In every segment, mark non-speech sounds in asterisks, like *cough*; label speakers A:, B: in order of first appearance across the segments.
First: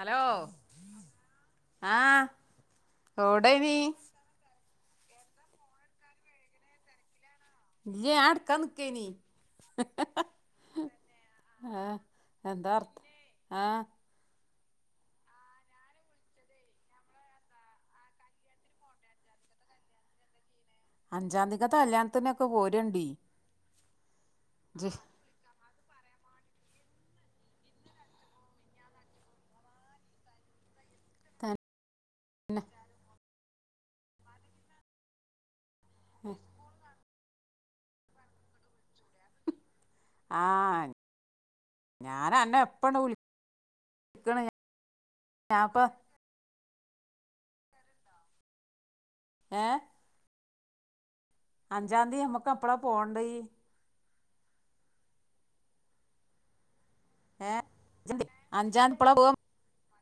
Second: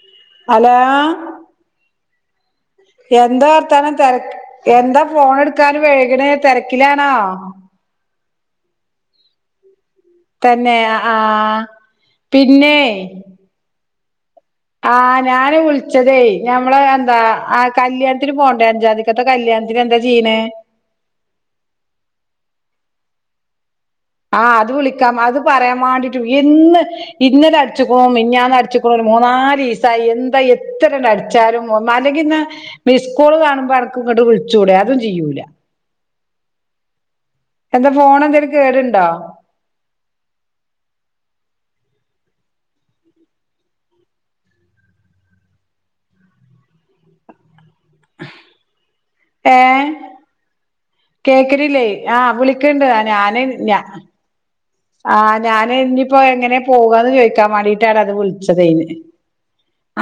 A: Hello
B: hello
A: ആ
B: എന്താ
A: എവിടേനി
B: വർത്താനം തെരക് എന്താ ഫോണ് എട്ക്കാന് വെഴ്ക്ണ് തെരക്കിലാണോ
A: ഇല്ല്യ ഞാ ഇട്ക്കാ ന്നിക്കേനി
B: തെന്നെ ആ
A: എന്താ
B: പിന്നേ
A: അർഥ ആ
B: ആ ഞാന് വിളിച്ചതേ ഞമ്മളെ എന്താ ആ കല്ല്യാണ്ത്തിന് പോണ്ടേ അഞ്ചാന്തികത്തെ കല്ല്യാ ണ്ത്തിന് എന്താ ചെയ്ണ്
A: അഞ്ചാതികത്തെ കല്ല്യാണ്ത്തിനൊക്കെ പോര്എണ്ടി
B: ആ അത് വിളിക്കാം അത് പറിആം മാണ്ടിട്ട് വിളി എന്ന് ഇന്നലെ അടിച്ച്ക്ണു മിഞ്ഞാന്ന് അടിച്ച്ക്ണു ഒര് മൂന്നാലീസായി എന്തായ് എത്രണ്ട് അടിച്ചാലും മാന്റെങ്കി ഇന്ന
A: തന്നെ
B: മിസ്കോള് കാണുമ്പോ അനക്ക് ഇങ്ങോട്ട് വിളിച്ചൂടെ അതും ചെയ്യൂല എന്താ ഫോണ് എന്തേങ്കിലും കേടുണ്ടോ
A: ആ ഞാനന്നെ എപ്പണ്ട് വിളിക്ക്ണ് ഞാൻപ്പം
B: ഏ കേക്കണില്ലേ
A: അഞ്ചാംതീ
B: ആഹ്
A: നമ്മക്ക് എപ്പളാ
B: വിളിക്കണ്ടാ
A: പോണ്ടേ
B: ഞാന് ഞ ആ ഞാൻ ഇനിയിപ്പോ എങ്ങനെ പോകന്ന് ചോദിക്കാൻ
A: ഏ
B: വേണ്ടീട്ടാ അന്നെ
A: ഇജ്ജ്ണ്ട്
B: വിളിച്ചത്
A: അഞ്ചാംതീ എപ്പളാ പോവാ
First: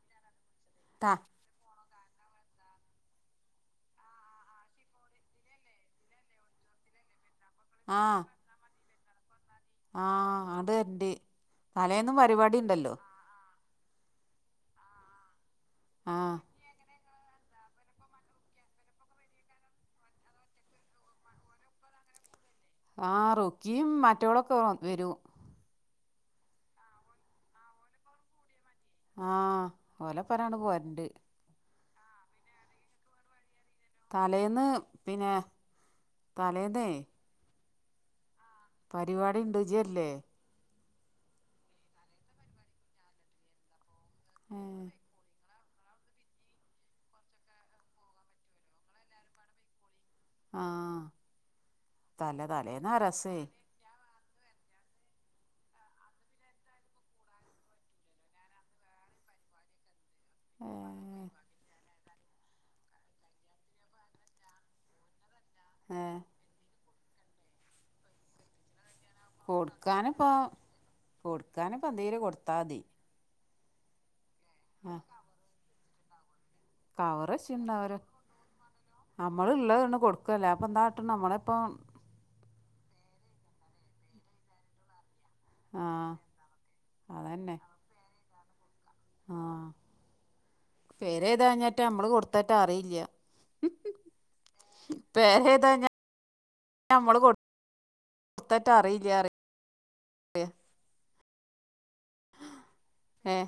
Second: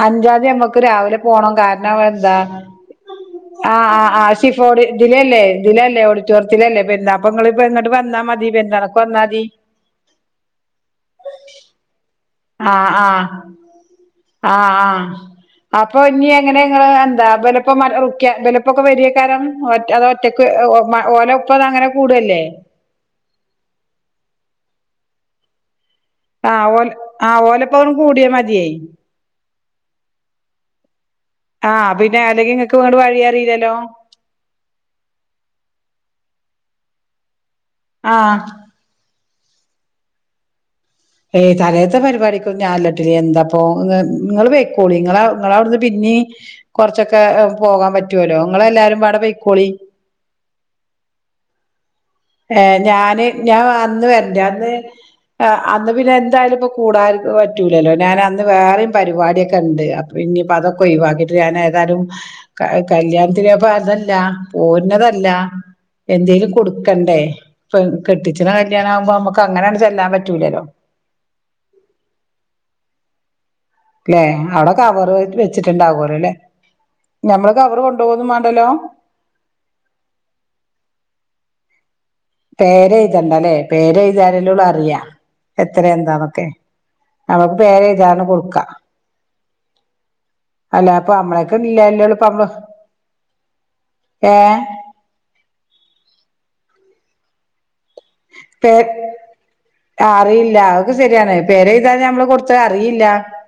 B: അഞ്ചാതീ നമ്മ ക്ക്
A: ട്ടാ
B: രാവിലെ പോണം കാരണം എന്താ ആഹ് ആ ആ ഷിഫ ഓടി ദിലല്ലേ ദിലല്ലേ ഓടിറ്റോറിയത്തലല്ലേ പെരുന്ന അപ്പങ്ങള് ഇപ്പഇങ്ങോട്ട് വന്നാ മതി പെരുന്നാൾക്ക് വന്നാ മതി
A: ആഅത് വര്ണ്ട് തലേന്നും പരിപാടി
B: ആ
A: ഇണ്ടല്ലോ
B: ആ ആ ആഅപ്പൊ
A: ആ
B: ഇനി എങ്ങനെങ്ങൾ ദാപലപ്പം മ റുക്കിയ ഇബാലോപ്പം ക്കെ വരിയക്കാരം ഒറ്റക്ക് ഓലപ്പം അങ്ങനെ കൂട *inaudible* അല്ലേ
A: ആറുക്കിയും മറ്റോളൊക്കെ വരും
B: അ ഓല ആഓലപ്പം കൂടിയാൽ മതി
A: ആ ഓലെ പറരാണ് പോരുണ്ട്
B: ആ പിന്നെ അല്ലെങ്കിൽ നിങ്ങക്ക് ഇങ്ങോണ്ട് വഴി അറിയില്ലല്ലോ
A: തലേന്ന് പിന്നെ തലേന്ന്
B: ആ
A: പരിപാടി ഉണ്ട്ജ്ജ് വരില്ലേ
B: ഏയ് തലേന്നത്തെ പരിപാടിക്കും ഞൻല്ലട്ടോടീഎന്താപ്പൊ ങ്ങള്
A: ഏ
B: പൊയ്ക്കോളീ നിങ്ങള ഞങ്ങള അവിടുന്ന് പിന്നീ കൊറച്ചൊക്കെ പോകാൻ പറ്റല്ലോ നിങ്ങള എല്ലാരും വടെ പെയിക്കോളി
A: ആ
B: ഏ ഞാന് ഞാൻ അന്ന് വരണ്ട് അന്ന് അന്ന് പിന്നെ എന്തായാലും ഇപ്പ കൂടാ പറ്റൂലല്ലോ ഞാൻ അന്ന് വേറെയും പരിപാടിയൊക്കെ ഉണ്ട് ഇന്നയിപ്പൊ
A: ഏ
B: അതൊക്കെ ഒഴിവാക്കിട്ട് ഞാൻ ഏതാലു കല്യാണത്തിന്പ്പ അതല്ല പോർ ന്നതല്ല
A: ഏ
B: എന്തേലും കൊടുക്ക ക്കണ്ടേ പെകെട്ടിച്ചണ കല്യാണ
A: കൊടുക്കാനിപ്പ കൊടുക്കാനിപ്പ എന്തേലും കൊടുത്താതി
B: ല്ലെ അവിടെ കവറ് വെച്ചിട്ടുണ്ടാവലോല്ലേ ഞമ്മള് കവറ് കൊണ്ടു പോകുന്നു വേണ്ടല്ലോ
A: നമ്മള്ള്ളതണ് കൊടുക്ക അല്ലപ്പന്ത കട്ട്ണ് നമ്മൾ ഇപ്പ
B: പേരെഴുതണ്ടല്ലേ പേരെഴുതിയ ലള്ളൂഅറിയ എത്ര
A: ആഹ്
B: എന്താണൊക്കെ നമ്മക്ക്
A: അതന്നെ
B: പേരെ എഴുതാതന്നകൊടുക്കാ
A: ആഹ്
B: അല്ലപ്പൊ നമ്മളക്കെ ഇല്ലല്ലേള്ളു പ്പ ന -
A: പേരഴുതാഞ്ഞനമ്മള് കൊ
B: പേ അറിയില്ല അതൊക്കെ ശരിയാണ് പേരെഴുതാന്ന നമ്മള് കൊടുത്ത അ അറിയില്ല
A: ഏ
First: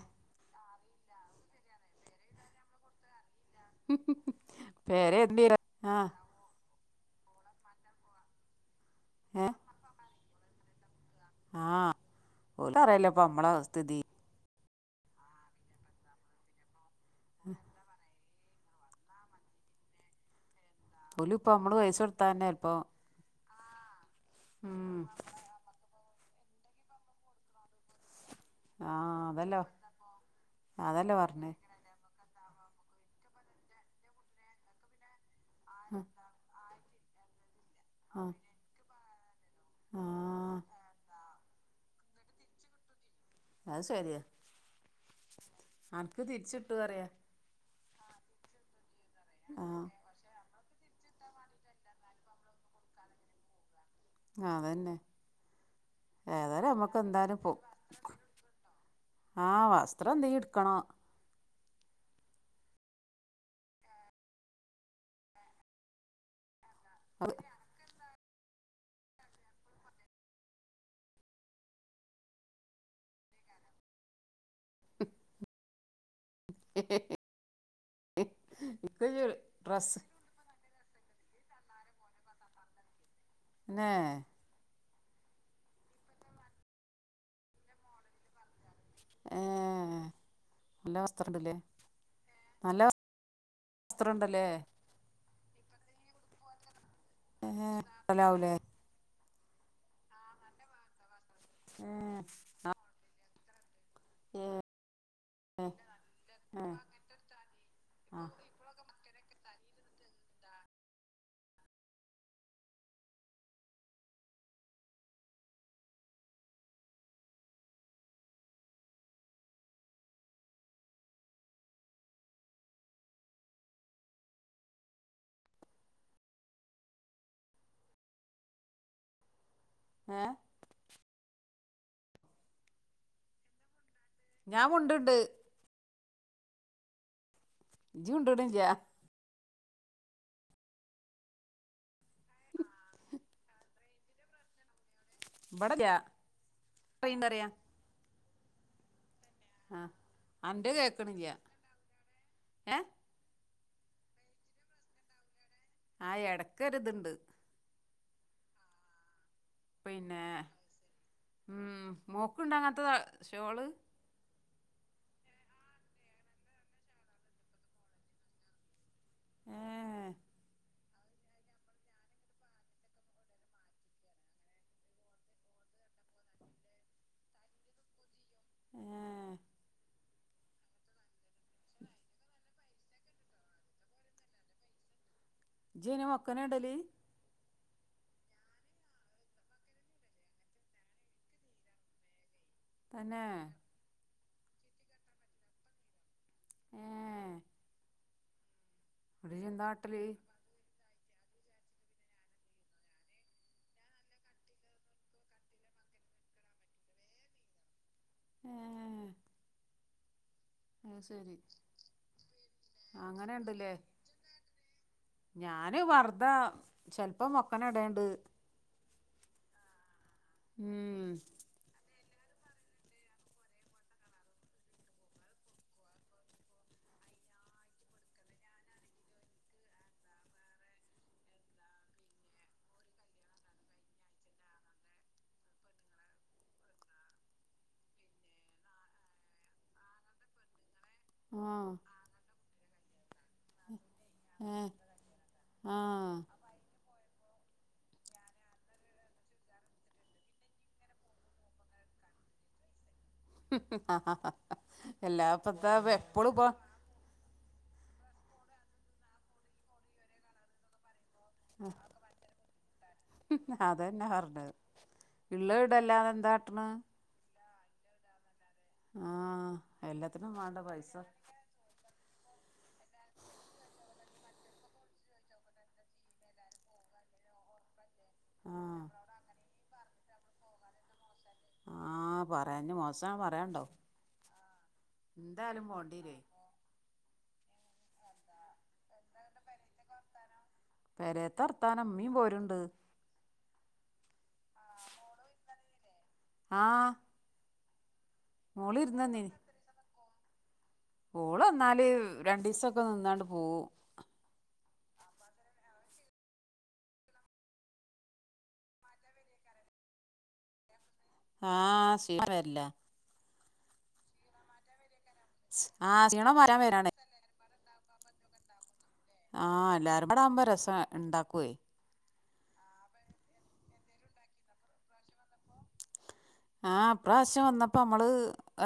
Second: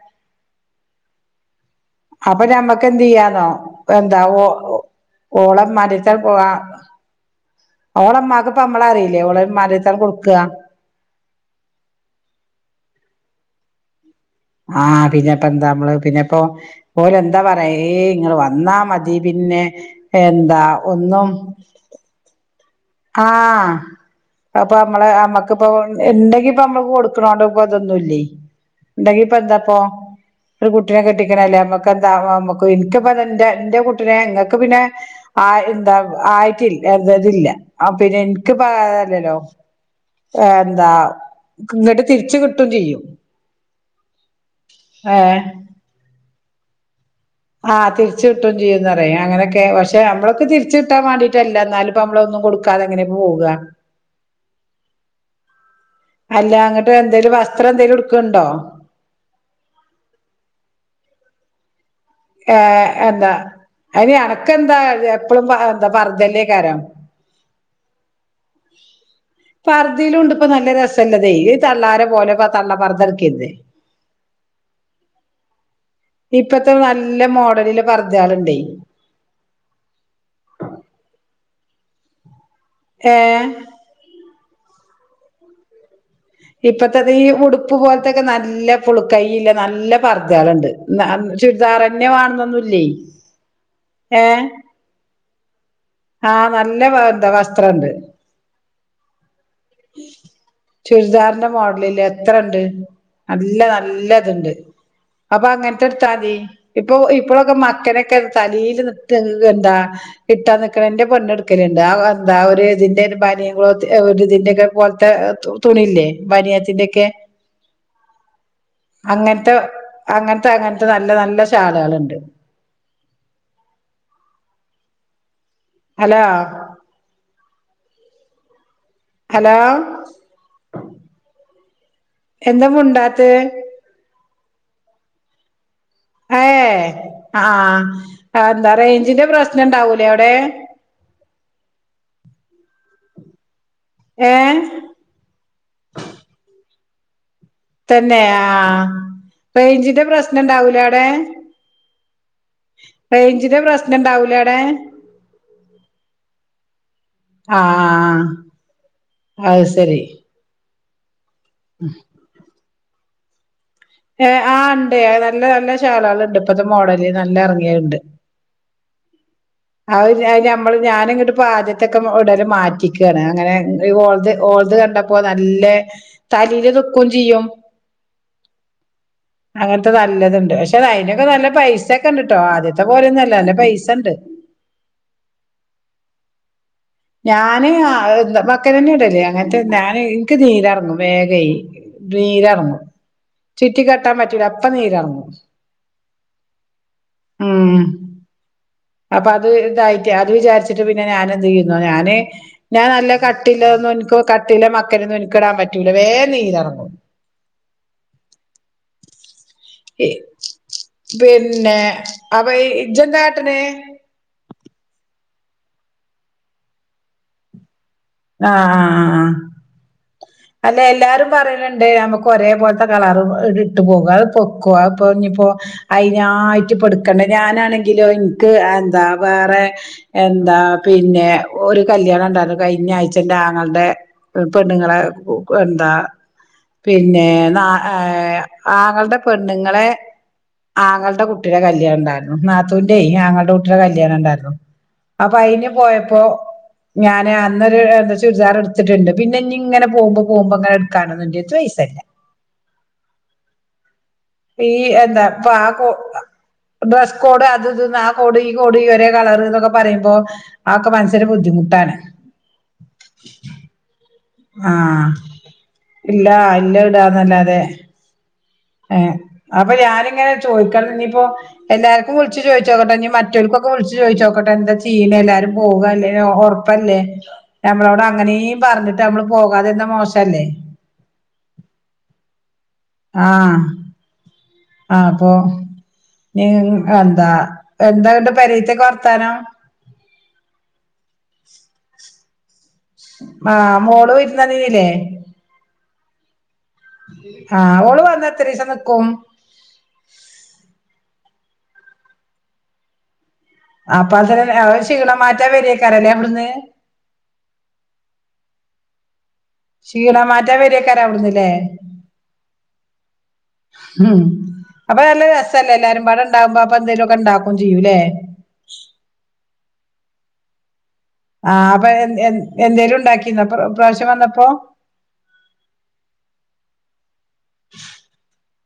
B: അപ്പൊ ഞമ്മക്ക്ന്ത് യ്യന്നോ എന്താ ഓ
A: പേരെ
B: ഓള മാന്റെ ട്
A: ആഹ്
B: തണ്ട് പോവാ ഓളമ്മാക്ക് ഇപ്പ നമ്മള അറിയില്ലേ ഓളമാട്ത്തങ് കൊടുക്കുക
A: ആ ഓൽക്കഅറയില്ലേ പ്പ നമ്മളെ സ്ഥിതി
B: ആ പിന്നെപ്പ എന്താ നമ്മള് പിന്നെപ്പോഓര് എന്താ പറയാഏ നിങ്ങൾ വന്നാ മതി പിന്നെ എന്താ
A: ഓലിപ്പമ്മൾ പയസടുത്ത തന്നെ ഇപ്പം
B: ആ അപ്പൊ നമ്മള നമ്മക്കിപ്പോ ഇണ്ടാങ്കി ഇപ്പം നമ്മക്ക് കൊടുക്കണോണ്ടപ്പ അതൊന്നുല്ലേ ഉണ്ടെങ്കി
A: ആഹ്
B: ഇപ്പ
A: അതല്ലോ
B: എന്താപ്പൊ ഒരു കുട്ടിനെ
A: അതല്ലേ പറഞ്ഞേ
B: കെട്ടിക്കണല്ലേ അമ്മക്ക് എന്താമ്മ എനിക്കപ്പ എന്റെ എന്റെ കുട്ടിനെ ഇങ്ങക്ക് പിന്നെ ആ എന്താ
A: ആഹ്
B: ആയിട്ട *unintelligible* ആ പിന്നെ
A: ആഹ്
B: എനിക്ക് അതല്ലോല്ലേ
A: ആഹ്
B: എന്താ ഇങ്ങിട്ട് തിരിച് കിട്ടും ചെയ്യും
A: അത് ശരിയ
B: ഏ
A: ആനക്ക് തിരിച്ചിട്ടു പറയാ
B: ആ തിരിച്ച കിട്ടും ചെയ്യുന്ന അറിയ അങ്ങനെയൊക്കെ
A: ആഹ്
B: പക്ഷെ നമ്മളൊക്കെ തിരിച്ച് ട്ടാൻ വേണ്ടീട്ടല്ല എന്നാലും ഇപ്പ നമ്മളൊന്നും കൊടുക്കാതെങ്ങനെ പോവ
A: അതന്നെ
B: അല്ല
A: ഏതായാലും
B: അങ്ങിട്ട്
A: നമ്മക്ക്
B: എന്തേലും വസ്ത്രം എന്തേലും ഉടുക്കണ്ടോ
A: ആ വസ്ത്രം എന്തെങ്കിലും എടുക്കണ്ണം
B: ഏഹ് എന്ത അയിന് അനക്കെന്താ എപ്പളും പ എന്ത ഇപ്പ അർജന്റേക്കാരം. പർദേലുണ്ട് ഇപ്പ നല്ല രസല്ലതെ ഈ തള്ളാരെ പോലെ തള്ള പർദ്ദ എട്ക്കെ ര്ത്. ഇപ്പത്തെ
A: ഇക്ക്
B: നല്ല മോഡലിലെ പർദ്ദേള്ണ്ട്.
A: ഇയ്യ് ഡ്രസ്സ്
B: ഏഹ്
A: തന്നെ
B: ഇപ്പത്തെത് ഈ ഉടുപ്പ് പോൽത്തൊക്കെ നല്ല ഫുൾകയ്യില്ലേ നല്ല
A: ഏഹ്
B: പർദ്ദേള്ണ്ട്.
A: നല്ല
B: ന
A: വസ്ത്രണ്ടല്ലേ
B: ചുരിദാറെന്നെ
A: നല്ല
B: വാണന്നൊന്നുല്ലേ.
A: വസ്ത്രണ്ടല്ലേ
B: ആ നല്ല വ എന്താ
A: ഏഹ്
B: വസ്ത്രണ്ട്.
A: ലാവൂലേ
B: ചുരിദാറിന്റെ മോഡലില്
A: ഏഹ്
B: എത്രണ്ട് നല്ല ന നല്ലത്ണ്ട്. അപ്പ അങ്ങൻത്തെ ഇട്ത്താതി.
A: ഏഹ്
B: ഇപ്പൊ ഇപ്പൊളൊക്കെ മക്കനെക്കെ
A: ആഹ്
B: തലേല് നിട്ട എന്താ ഇട്ട നി ക്ക് ഇന്റെ പെണ്ണെട്ക്കല്ണ്ട് അഹ് എന്താ ഒരു ഇതിന്റെര് ബനിൻ ക്ലോത്ത് ഒര് ഇതിന്റെക്കെ പോൽത്തെ തു തു ണില്ലേ ബനിയെത്തിന്റെക്കെ അങ്ങൻത്തെ അങ്ങൻത്തെ അങ്ങൻത്തെ നല്ല നല്ല ഷാൾള്ണ്ട്. അലോ ഹലോ
A: ഏഹ്
B: എന്താ മുണ്ടാത്തെ
A: ഞാൻ മുണ്ട്ണ്ട്
B: ഏഹ് ആഹ്
A: ഇജ്ജ് മുണ്ട്ണില്ല
B: എന്താറേഞ്ചിന്റെ പ്രശ്ന പ്രശ്നണ്ടാവൂലേ അവിടെ ഏഹ്
A: പയിന്തറിയാ
B: തന്നെ ആഹ്
A: ആഹ്
B: റേഞ്ചിന്റെ പ്രശ്നോ
A: അന്റെ
B: ഇണ്ടാവിലെ അവിടെ
A: കേക്ക്ണില്ല ഏഹ്
B: റേയ്ഞ്ച് ഞ്ചിന്റെ പ്രശ്നോ ഇണ്ടാവുലെ അവിടെ
A: ആ എടക്കെരിതുണ്ട്
B: ആഹ് അത് ശരി
A: പിന്നെ ഉം മോക്ക് ഇണ്ടാങ്ങാത്ത അ ഷോള്
B: ഏഹ് ആ ഉണ്ട് നല്ല നല്ല ഷാളാള് ഉണ്ട് ഇപ്പത്തെ മോഡല് നല്ല ഇറങ്ങിയണ്ട്
A: ഏഹ്
B: അയ് ഞമ്മള് ഞാനി ഇങ്ങട്ട് ആദ്യത്തൊക്കെ ഇടൽ മാറ്റിക്കയാണ് അങ്ങനെ ഓളത് ഓ ളത് കണ്ടപ്പോ നല്ല തലയില് നിക്കും ചെയ്യും
A: ഏഹ്
B: നല്ലതുണ്ട് പക്ഷെ അയിനൊക്കെ നല്ല പൈസൊക്കെ ഉണ്ട്ട്ടോ ആദ്യത്തെ പോലെന്നല്ല നല്ല പൈസണ്ട്
A: ഇജ്ജ് അയിന് മെക്കനെ ഇടല്
B: ഞാന് ആയ് മക്കനന്നെയാ ഇടല് അങ്ങനത്തെ ഞാന് എനിക്ക് നീരിറങ്ങും വേഗേ നീര്എറങ്ങും
A: തന്നേ
B: കുത്താൻ പറ്റൂല അപ്പം നീരെറങ്ങും
A: ഏഹ്
B: ഉം അപ്പൊ
A: ന്നട്ട്
B: അത്
A: ഇജ്ജെന്താ കാട്ടല്
B: ഇതായിട്ട് അത് വിചാരിച്ചിട്ട് പി ന്നെ ഞാൻ എന്തെയ്യുന്നോ ഞാന് ഞാന് നല്ല കട്ടില്ലോന്നും ഇൻക്ക് കട്ടില്ല മക്കനൊന്നും ഇൻക്കിടാൻ പറ്റൂല വേം നീരെറങ്ങും
A: ഏ എ എ
B: *inaudible* പിന്നെ അപ്പൊ ഇജ്ജെന്താട്ടല്
A: അങ്ങനെണ്ട്ല്ലേ ഞാന് വർഥ ചെൽപ്പം മൊക്കന ഇടാൻ
B: ആഹ് ആഹ് അ ആ അല്ലേ
A: ഉം
B: എല്ലാരും പറയലുണ്ട് നമുക്ക് ക്ക് ഒരേ പോലത്തെ കളറും ഇത് ഇട്ട് പോകും അത്പ്പൊക്കോ അതിപ്പോ ഇനിയിപ്പോ അയിനായിട്ട് പ്പെടുക്കണ്ടെ ഞാനാണെങ്കിലോ ഇൻക്ക് എന്താ വേറെ എന്താ പിന്നെ ഒരു കല്യാണം ണ്ടാരുന്നു കഴിഞ്ഞ ആഴ്ച എൻ്റെ ആങ്ങൾടെ പെണ്ണുങ്ങളെ കൊ കൊ എന്താ പിന്നെ ന ഏ ആങ്ങൾടെ പെണ്ണുങ്ങളെ ആങ്ങൾടെ കുട്ടിടെ
A: ആഹ്
B: കല്യാണം ഉണ്ടായിരുന്നു നാത്തൂന്റെ ആങ്ങൾടെ കുട്ടിടെ കല്യാണം ഉണ്ടായിരുന്നു
A: ഏഹ്
B: അപ്പൊ അയിന്
A: ആഹ്
B: പോയപ്പോ ഞാന് അ അന്നൊരു എന്താ ചുരിദാർ എടുത്തിട്ടുണ്ട് പിന്നെ ഇനി ഇങ്ങനെ പോവുമ്പം പോവുമ്പം ഇങ്ങനെ എടുക്കാനൊന്നും ഇൻ്റെടുത്ത് പൈസല്ല ഈ എന്താ
A: എല്ലാ
B: പ
A: ഇപ്പത്താ
B: കോ
A: എപ്പളും ഇപ്പ
B: ഡ്രസ്സ് കോഡ് അതിതും ആ കോഡ് ഈ കോഡ് ഒരേ കളർന്നൊക്കെ പറയുമ്പോ ആക്ക മനസ് ത്തരെ ബുദ്ധിമുട്ടാണ്
A: അതന്നെ പറഞ്ഞത്
B: ആഹ്
A: ഇള്ളത് ഇടല്ലാതെ
B: ഇല്ലാ
A: എന്താട്ടണ്
B: ഇല്ല ഇടാന്നല്ലാതെ ഏ
A: ആഹ്
B: അപ്പം ഞാനിങ്ങനെ
A: എല്ലാത്തിനും വേണ്ട
B: ചോദിക്കണം
A: പൈസ
B: ഇനിയിപ്പോ എല്ലാർക്കും വിളിച്ച് ചോയിച്ചോക്കട്ടെ ഇനി മറ്റോൽക്കു ക്ക് വിളിച്ചു ചോയിച്ചോക്ക *unintelligible* എന്താ ചെയ്യീണ എല്ലാരും പോകല്ലേ ഒറപ്പല്ലേ നമ്മളോട് അങ്ങനേയും
A: ആഹ്
B: പറഞ്ഞിട്ട് നമ്മള് പോ പോകാതിരുന്നാ മോശല്ലേ
A: ആഹ് പറയാഞ്ഞ് മോശാ
B: ആഹ്
A: പറയാണ്ടോ
B: ആ അപ്പൊ
A: എന്തായാലും പോണ്ടീല്ലേ
B: നിങ് എന്താ എന്താണ്ട് പെരയ്ത്തെക്കെ വർ ത്താനം
A: ന്ത് വർത്താനം ഉമ്മീം പോരുണ്ട്
B: ആഹ് മോള് വരുന്നത് ലേ
A: ആഹ്
B: ആഹ് ഓള് വന്നാ എത്തിരീസം
A: മോള്
B: നിക്കും
A: ഇരുന്നന്നീനി ഓള് വന്നാല് രണ്ടീസൊക്കെ നിന്നാണ്ട് പോവും
B: കുട്ടികളെ മാറ്റാ വരിയക്കാറില്ലേ അവിടുന്ന് ക്ഷീണ മാറ്റ വരിയ
A: ആഹ് *inaudible*
B: ഉം അപ്പൊ നല്ല രസല്ലെ എല്ലാരും
A: ആഹ്
B: ഇപടെ
A: ക്ഷീണം മാറ്റാൻ
B: ഉണ്ടാവുമ്പം അപ്പം
A: വരാണേ
B: എന്തേലു ഒക്കെ ഉണ്ടാ ഫോൺ ചെയ്യൂലേ
A: ആഹ് എല്ലാരും കൂടെ ആവുമ്പം രസ
B: ആഹ് അപ്പൊ എ എന്ത് എന്തേലും ഉണ്ടാക്കിന്നോ ഇപം ഇപ്രാവശ്യം വന്നപ്പോ
A: ആഹ് ഇപ്രാവശ്യം വന്നപ്പം നമ്മള്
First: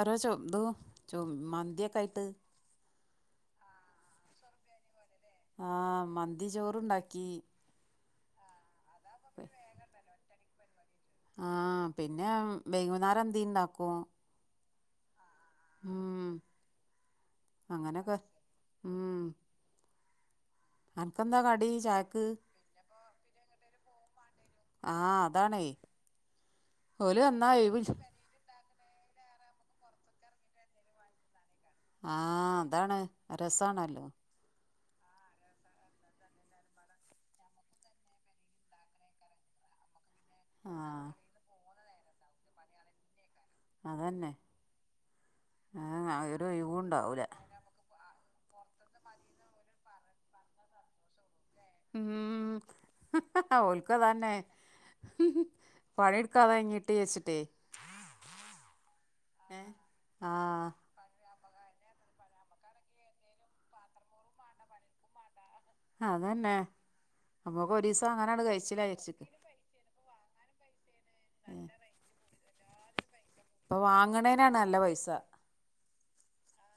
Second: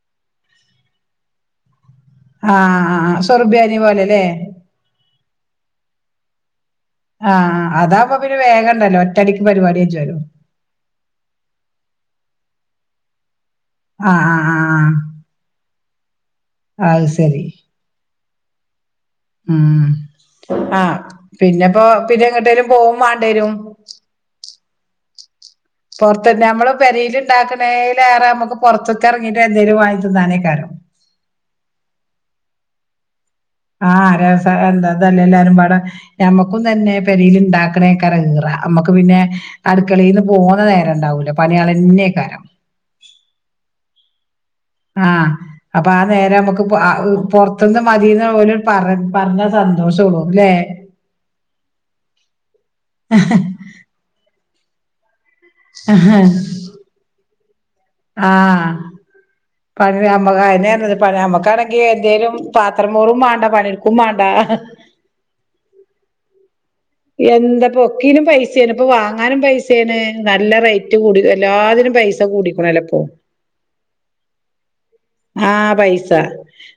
A: ഓരോ ചോ തും ചും മന്തിയൊക്കെ ആയി
B: ആഹ് അ ആ സൊർബിയാനി പോലെലേ
A: ആഹ് മന്തി ചോർ
B: ആഹ് അതാപ്പം പിന്നെ വേഗം ഉണ്ടല്ലോ ഒറ്റടിക്ക് പരിപാടി *unintelligible*
A: ആഹ് പിന്നെ വൈകുന്നേരം എന്തിണ്ടാക്കും
B: ആ ആഹ് ആഹ് ആഹ്
A: ഉം
B: അത് ശരി
A: അങ്ങനൊക്കെ ഉം
B: ഉം ആഹ്
A: അനക്കെന്താ കടി
B: പിന്നെപ്പോ
A: ചായക്ക്
B: പിന്നെ എങ്ങോട്ടേലും പോകും വാണ്ടേരും
A: ആഹ്
B: പുറത്തുന്നെ നമ്മള് പെരയിൽ
A: എന്നാ ഒഴിവ്
B: ഇണ്ടാക്കണലേറെ നമ്മുക്ക് പുറത്തൊക്കെ ഇറങ്ങിട്ട് എന്തേലും വാങ്ങിയിട്ട് തിന്നാനേക്കാരം
A: ആഹ അതാണ്
B: ആ
A: രസാണല്ലോ
B: രസ എന്താ ല്ല എല്ലാരും പാടെ ഞമ്മക്കും തന്നെ പെരില് ഉണ്ടാക്കണേക്കാരം ഈറ നമ്മക്ക് പിന്നെ അടുക്ക ക്കളീന്ന് പോകുന്ന
A: ആ
B: നേരം ഉണ്ടാവൂലേ പണിയളന്നെയക്കാരം
A: അതന്നെ
B: ആ അപ്പൊ ആ നേരെ
A: ഒരു
B: നമ്മുക്ക്
A: ഒഴിവും
B: ആ
A: ഉണ്ടാവൂല
B: പുറത്തുന്ന് മതിന്ന് പോല പറ പറഞ്ഞാ സന്തോഷ ഉള്ളൂ ല്ലേ
A: ഉം ഓൾക്കും അത് തന്നെ പണിടുക്കാതെ എങ്ങട്ട *unintelligible*
B: ആ
A: ഏഹ്
B: പണ അമ്മത് അതിനു
A: ആഹ്
B: തന്നെ പണ അമ്മക്കണെങ്കിൽ അ എന്തേങ്കലും പാത്രം പോറും വേണ്ട പണിടുക്കും വേണ്ടാ
A: അതന്നെ
B: എന്താ
A: നമ്മുക്ക് ഒരീസം
B: പൊക്കിനും
A: അങ്ങനാണ്ട്
B: പൈസയാണ്
A: കഴിച്ചിലാ
B: ഇപ്പൊ
A: വിചാരിച്ചിക്ക്
B: വാങ്ങാനും പൈസയാണ് നല്ല റേറ്റ് കൂടി
A: ഏഹ്
B: എല്ലാതിനും പൈസ കൂടിക്കണ അല്ലപ്പോ
A: ഇപ്പൊ വാങ്ങണേനാ നല്ല പൈസ
B: ആ പൈസ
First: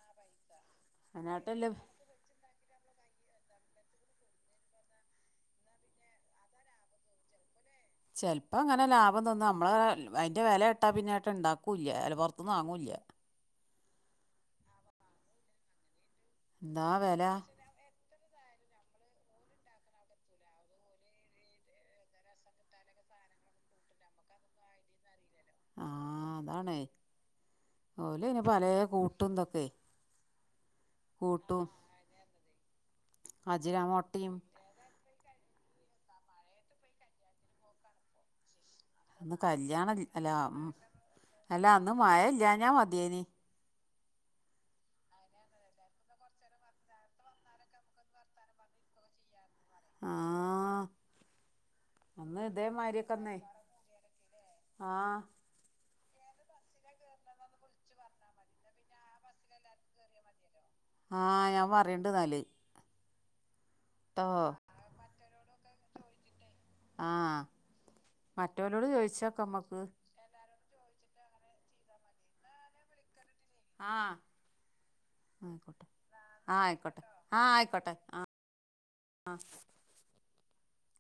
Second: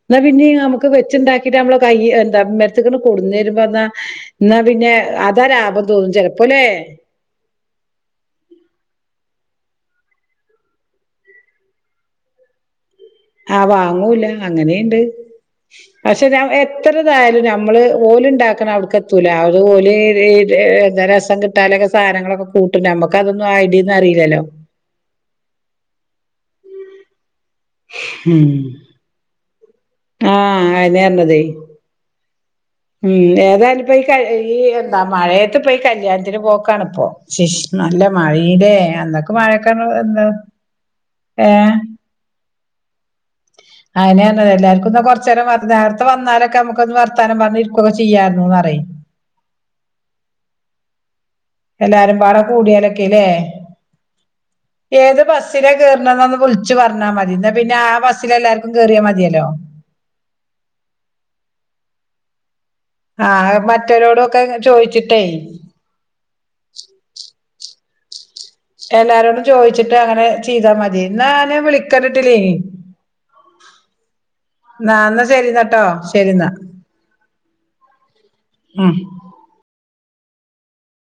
B: എന്നാ പിന്നെ നമുക്ക് വെച്ചണ്ടാക്കിയിട്ട്
A: അതിനാട്ടല്ല
B: നമ്മള് കയ എന്താ ക്ക കൊടന്ന വരുമ്പോ എന്നാ എന്നാ പിന്നെ അതാ ലാഭം തോന്നും ചെലപ്പോല്ലേ
A: ചെലപ്പോ അങ്ങനെ ലാഭം തോന്നു നമ്മളെ അതിന്റെ വില ഇട്ടാ പിന്നൊയിട്ട് ഇണ്ടാക്കൂല്ല അ പുറത്തന്നും വാങ്ങൂല്ല
B: വാങ്ങൂല അങ്ങനെയണ്ട് പക്ഷെ
A: എന്താ വെല
B: എത്രതായാലും നമ്മള് പോലും ഉണ്ടാക്കണ അവിടെത്ത് എത്തൂല അതുപോലെ രസം കിട്ടാലൊക്കെ സാധനങ്ങളൊക്കെ കൂട്ട നമുക്ക്തൊ ആ ഐഡിയന്ന് അറിയില്ലല്ലോ
A: ആ അതാണ് ഓൾ ഇനി പല കൂട്ടുന്തൊക്കെ
B: ആ ആ നേരന്നതെ ഉം ഏതായാലും ഇപ്പ ഈ
A: അജിനാമോട്ടയും
B: ഈ എന്താ മഴ *unintelligible* പോയി കല്യാണത്തിന് പോക്കാണിപ്പോ ശിസ് നല്ല മഴടെ
A: അന്ന് കല്യാണം അല്ല ഉം അല്ല
B: ഏഹ്
A: അന്ന് മഴ ഇല്ലഞ്ഞാ മതിയേനി
B: അയിനെയാണ് എല്ലർക്കും കൊറച്ച നേരം നേരത്തെ വന്നാലൊക്കെ നമുക്കൊന്ന് വർത്തമാനം പറഞ്ഞ് ഇരി *unintelligible* ചെയ്യായിരുന്നു പറയും
A: ആഹ്
B: എല്ലാരും പാട
A: അന്ന്
B: കൂടിയാലൊക്കെല്ലേ
A: ഇതേമാതിരിയൊക്കെന്നേ ആഹ്
B: ഏത് ബസിലെ കേറണതെന്ന് വിളിച്ച് പറഞ്ഞാ മതി എന്നാ പിന്നെ ആ ബസ്സില് എല്ലാർക്കും കേറിയാ മതിയല്ലോ
A: ആ ഞാൻ പറയണ്ട് എന്നാല്
B: ആ
A: ട്ടോ
B: മറ്റരോടുമൊക്കെ ചോയിച്ചിട്ടേ
A: ആ മറ്റോലോട് ചോദിച്ച്
B: എല്ലാരോടും
A: നോക്കാം നമുക്ക്
B: ചോദിച്ചിട്ട് അങ്ങനെ ചെയ്താ മതി എന്നന്നെ വിളിക്കണ്ടിട്ടില്ല ഇനി
A: ആ
B: എന്നാ ശരിന്നട്ടോ
A: ആയിക്കോട്ടെ
B: ശരിന്നാ
A: ആ ആയിക്കോട്ടെ ആഹ്
B: ആ